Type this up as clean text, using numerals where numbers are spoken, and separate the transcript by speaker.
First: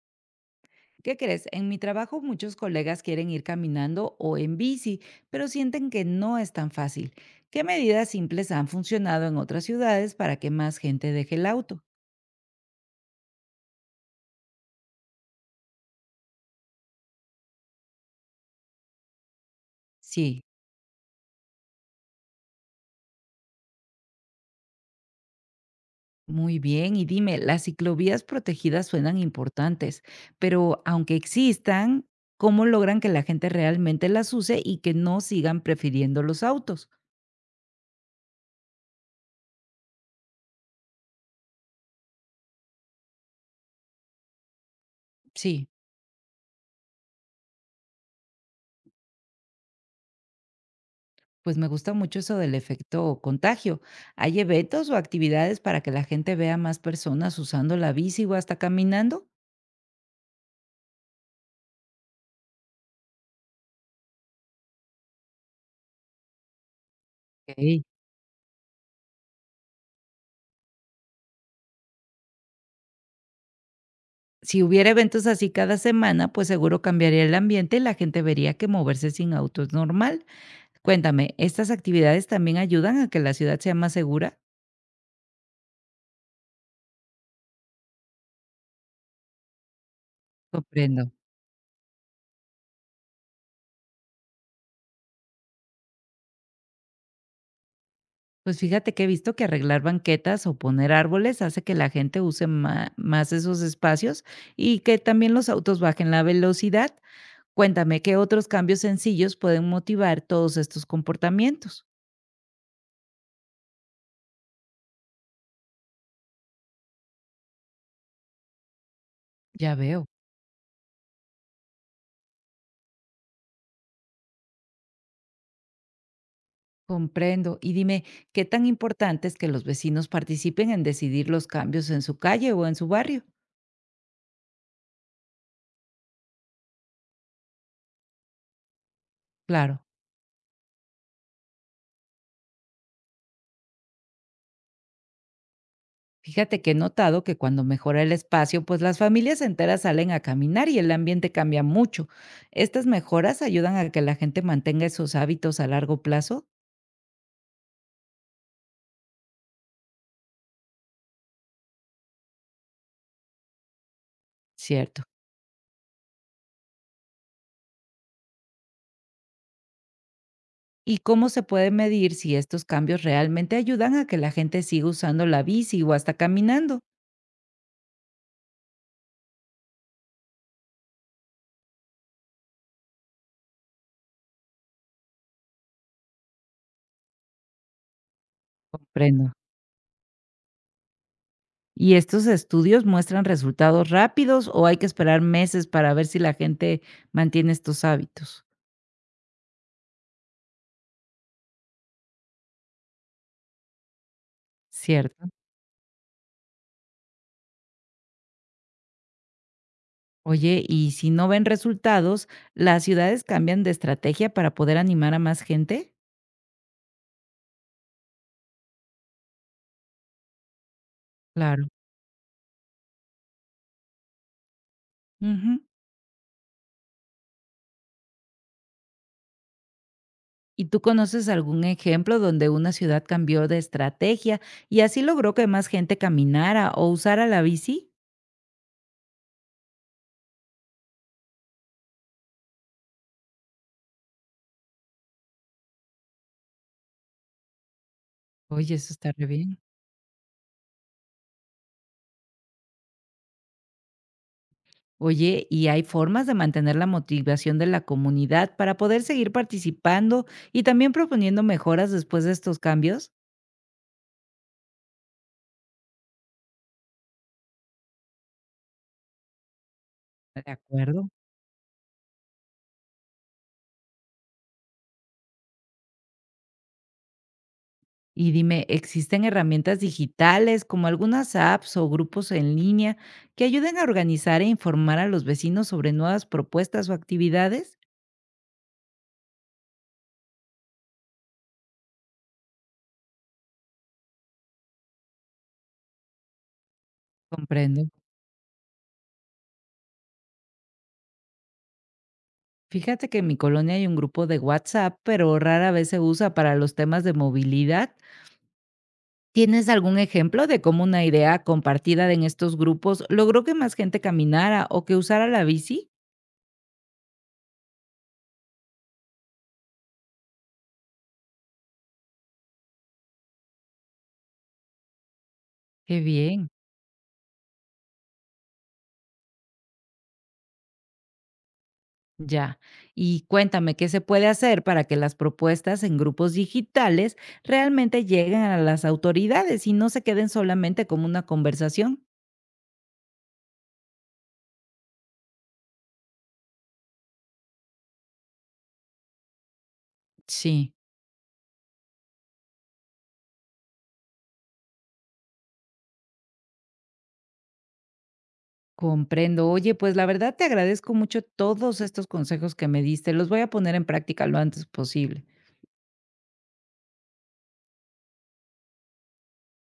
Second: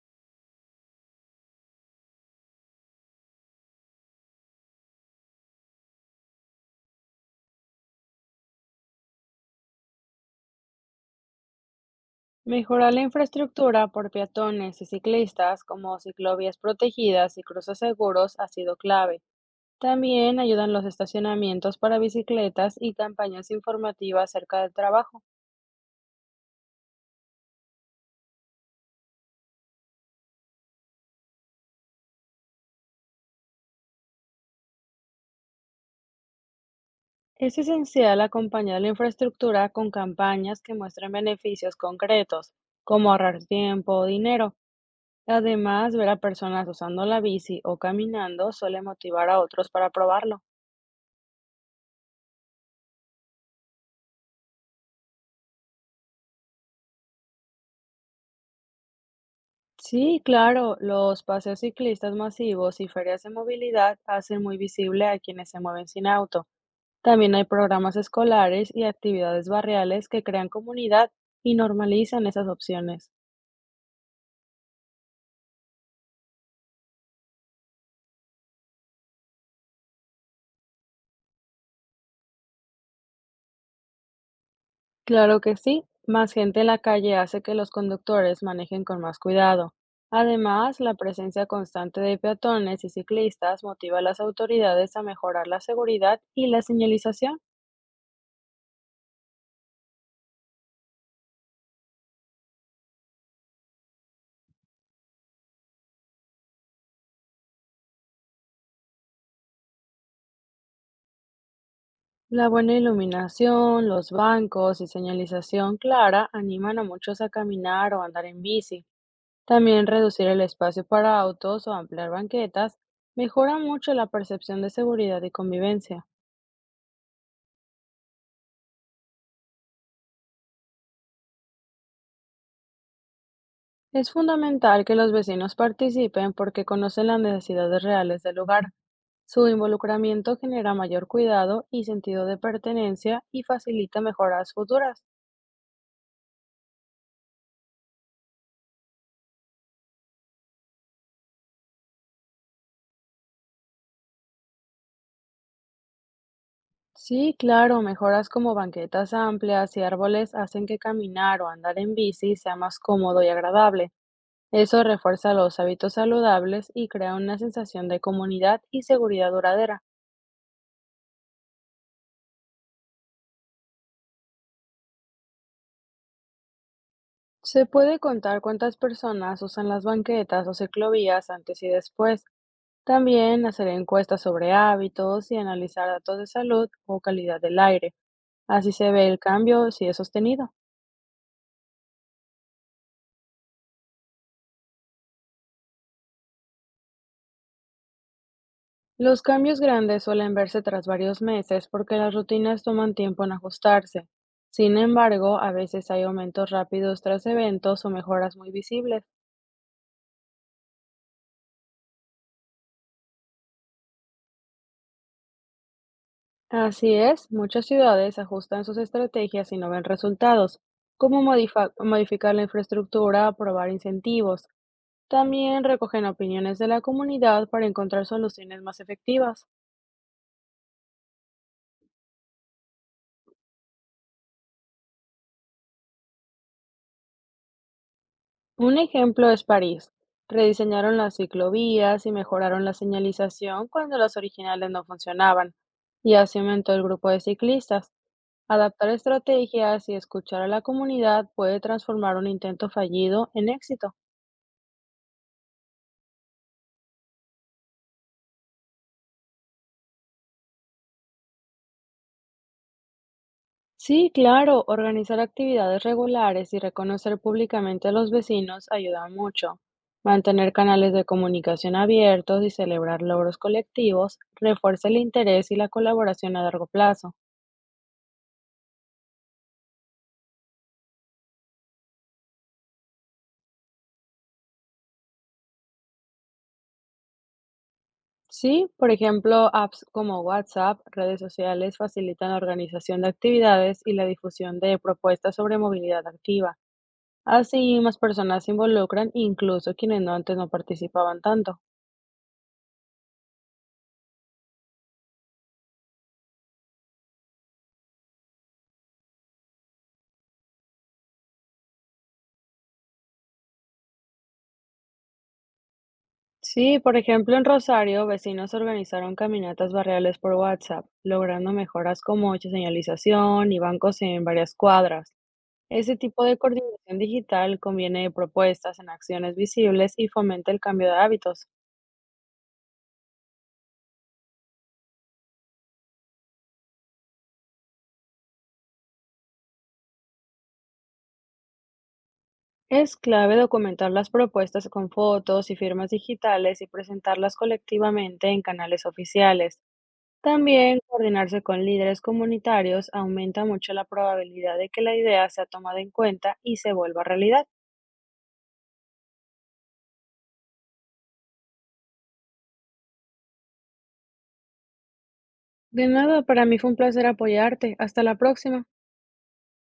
Speaker 1: ¿Qué crees? En mi trabajo muchos colegas quieren ir caminando o en bici, pero sienten que no es tan fácil. ¿Qué medidas simples han funcionado en otras ciudades para que más gente deje el auto?
Speaker 2: Mejorar la infraestructura por peatones y ciclistas, como ciclovías protegidas y cruces seguros, ha sido clave. También
Speaker 1: Sí,
Speaker 2: ayudan los estacionamientos para bicicletas y campañas informativas cerca del trabajo.
Speaker 1: muy bien. Y dime, las ciclovías protegidas suenan importantes, pero aunque existan, ¿cómo logran que la gente realmente las use y que no sigan prefiriendo los autos?
Speaker 2: Es esencial acompañar la infraestructura con campañas que muestren beneficios concretos, como ahorrar tiempo o dinero.
Speaker 1: Sí.
Speaker 2: Además, ver a personas usando la bici o caminando suele motivar a otros para probarlo.
Speaker 1: Pues me gusta mucho eso del efecto contagio. ¿Hay eventos o actividades para que la gente vea más personas usando la bici o hasta caminando?
Speaker 2: Sí, claro, los paseos ciclistas masivos y ferias de movilidad hacen muy visible a quienes se mueven sin auto. También hay
Speaker 1: Ok.
Speaker 2: programas escolares y actividades barriales que crean comunidad y normalizan esas opciones.
Speaker 1: Si hubiera eventos así cada semana, pues seguro cambiaría el ambiente y la gente vería que moverse sin auto es normal. Cuéntame, ¿estas actividades también ayudan a que la ciudad sea más segura?
Speaker 2: Claro que sí, más gente en la calle hace que los conductores manejen con más cuidado. Además, la
Speaker 1: Comprendo.
Speaker 2: presencia constante de peatones y ciclistas motiva a las autoridades a mejorar la seguridad y la señalización.
Speaker 1: Pues fíjate que he visto que arreglar banquetas o poner árboles hace que la gente use más esos espacios y que también los autos bajen la velocidad. Cuéntame, ¿qué otros cambios sencillos pueden motivar todos estos comportamientos?
Speaker 2: La buena iluminación, los bancos y señalización clara animan a muchos a caminar o andar en bici.
Speaker 1: Ya
Speaker 2: También
Speaker 1: veo.
Speaker 2: reducir el espacio para autos o ampliar banquetas mejora mucho la percepción de seguridad y convivencia.
Speaker 1: Comprendo. Y dime, ¿qué tan importante es que los vecinos participen en decidir los cambios en su calle o en su barrio?
Speaker 2: Es fundamental que los vecinos participen porque conocen las necesidades reales del lugar. Su
Speaker 1: Claro,
Speaker 2: involucramiento genera mayor cuidado y sentido de pertenencia y facilita mejoras futuras.
Speaker 1: fíjate que he notado que cuando mejora el espacio, pues las familias enteras salen a caminar y el ambiente cambia mucho. Estas mejoras ayudan a que la gente mantenga esos hábitos a largo plazo.
Speaker 2: Sí, claro, mejoras como banquetas amplias y árboles hacen que caminar o andar en bici sea más cómodo y agradable. Eso
Speaker 1: Cierto.
Speaker 2: refuerza los hábitos saludables y crea una sensación de comunidad y seguridad duradera.
Speaker 1: ¿Y cómo se puede medir si estos cambios realmente ayudan a que la gente siga usando la bici o hasta caminando?
Speaker 2: Se puede contar cuántas personas usan las banquetas o ciclovías antes y después. También hacer encuestas sobre hábitos y analizar datos de salud o calidad del aire. Así se ve el
Speaker 1: Comprendo.
Speaker 2: cambio si es sostenido.
Speaker 1: ¿Y estos estudios muestran resultados rápidos o hay que esperar meses para ver si la gente mantiene estos hábitos?
Speaker 2: Los cambios grandes suelen verse tras varios meses porque las rutinas toman tiempo en ajustarse. Sin
Speaker 1: Cierto.
Speaker 2: embargo, a veces hay aumentos rápidos tras eventos o mejoras muy visibles.
Speaker 1: Oye, y si no ven resultados, ¿las ciudades cambian de estrategia para poder animar a más gente?
Speaker 2: Así es, muchas ciudades ajustan sus estrategias y no ven resultados, como
Speaker 1: Claro.
Speaker 2: modificar la infraestructura, aprobar incentivos.
Speaker 1: Ujú.
Speaker 2: También recogen opiniones de la comunidad para encontrar soluciones más efectivas.
Speaker 1: ¿Y tú conoces algún ejemplo donde una ciudad cambió de estrategia y así logró que más gente caminara o usara la bici?
Speaker 2: Un ejemplo es París. Rediseñaron las ciclovías y mejoraron la señalización cuando las originales no funcionaban, y así aumentó el grupo de ciclistas.
Speaker 1: Oye,
Speaker 2: Adaptar
Speaker 1: eso está re bien.
Speaker 2: estrategias y escuchar a la comunidad puede transformar un intento fallido en éxito.
Speaker 1: Oye, ¿y hay formas de mantener la motivación de la comunidad para poder seguir participando y también proponiendo mejoras después de estos cambios?
Speaker 2: Sí, claro, organizar actividades regulares y reconocer públicamente a los vecinos ayuda mucho.
Speaker 1: De
Speaker 2: Mantener canales de
Speaker 1: acuerdo.
Speaker 2: comunicación abiertos y celebrar logros colectivos refuerza el interés y la colaboración a largo plazo.
Speaker 1: Y dime, ¿existen herramientas digitales como algunas apps o grupos en línea que ayuden a organizar e informar a los vecinos sobre nuevas propuestas o actividades?
Speaker 2: Sí, por ejemplo, apps como WhatsApp, redes sociales facilitan la organización de actividades y la difusión de propuestas sobre movilidad activa. Así
Speaker 1: Comprendo.
Speaker 2: más personas se involucran, incluso quienes no antes no participaban tanto.
Speaker 1: Fíjate que en mi colonia hay un grupo de WhatsApp, pero rara vez se usa para los temas de movilidad. ¿Tienes algún ejemplo de cómo una idea compartida en estos grupos logró que más gente caminara o que usara la bici?
Speaker 2: Sí, por ejemplo, en Rosario, vecinos organizaron caminatas barriales por WhatsApp, logrando mejoras como señalización y bancos en varias cuadras. Ese
Speaker 1: Qué
Speaker 2: tipo de
Speaker 1: bien,
Speaker 2: coordinación digital conviene propuestas en acciones visibles y fomenta el cambio de hábitos.
Speaker 1: ya. Y cuéntame, ¿qué se puede hacer para que las propuestas en grupos digitales realmente lleguen a las autoridades y no se queden solamente como una conversación?
Speaker 2: Es clave documentar las propuestas con fotos y firmas digitales y presentarlas colectivamente en canales oficiales.
Speaker 1: Sí,
Speaker 2: También coordinarse con líderes comunitarios aumenta mucho la probabilidad de que la idea sea tomada en cuenta y se vuelva realidad.
Speaker 1: comprendo. Oye, pues la verdad te agradezco mucho todos estos consejos que me diste. Los voy a poner en práctica lo antes posible.
Speaker 2: De nada, para mí fue un placer apoyarte. Hasta la próxima.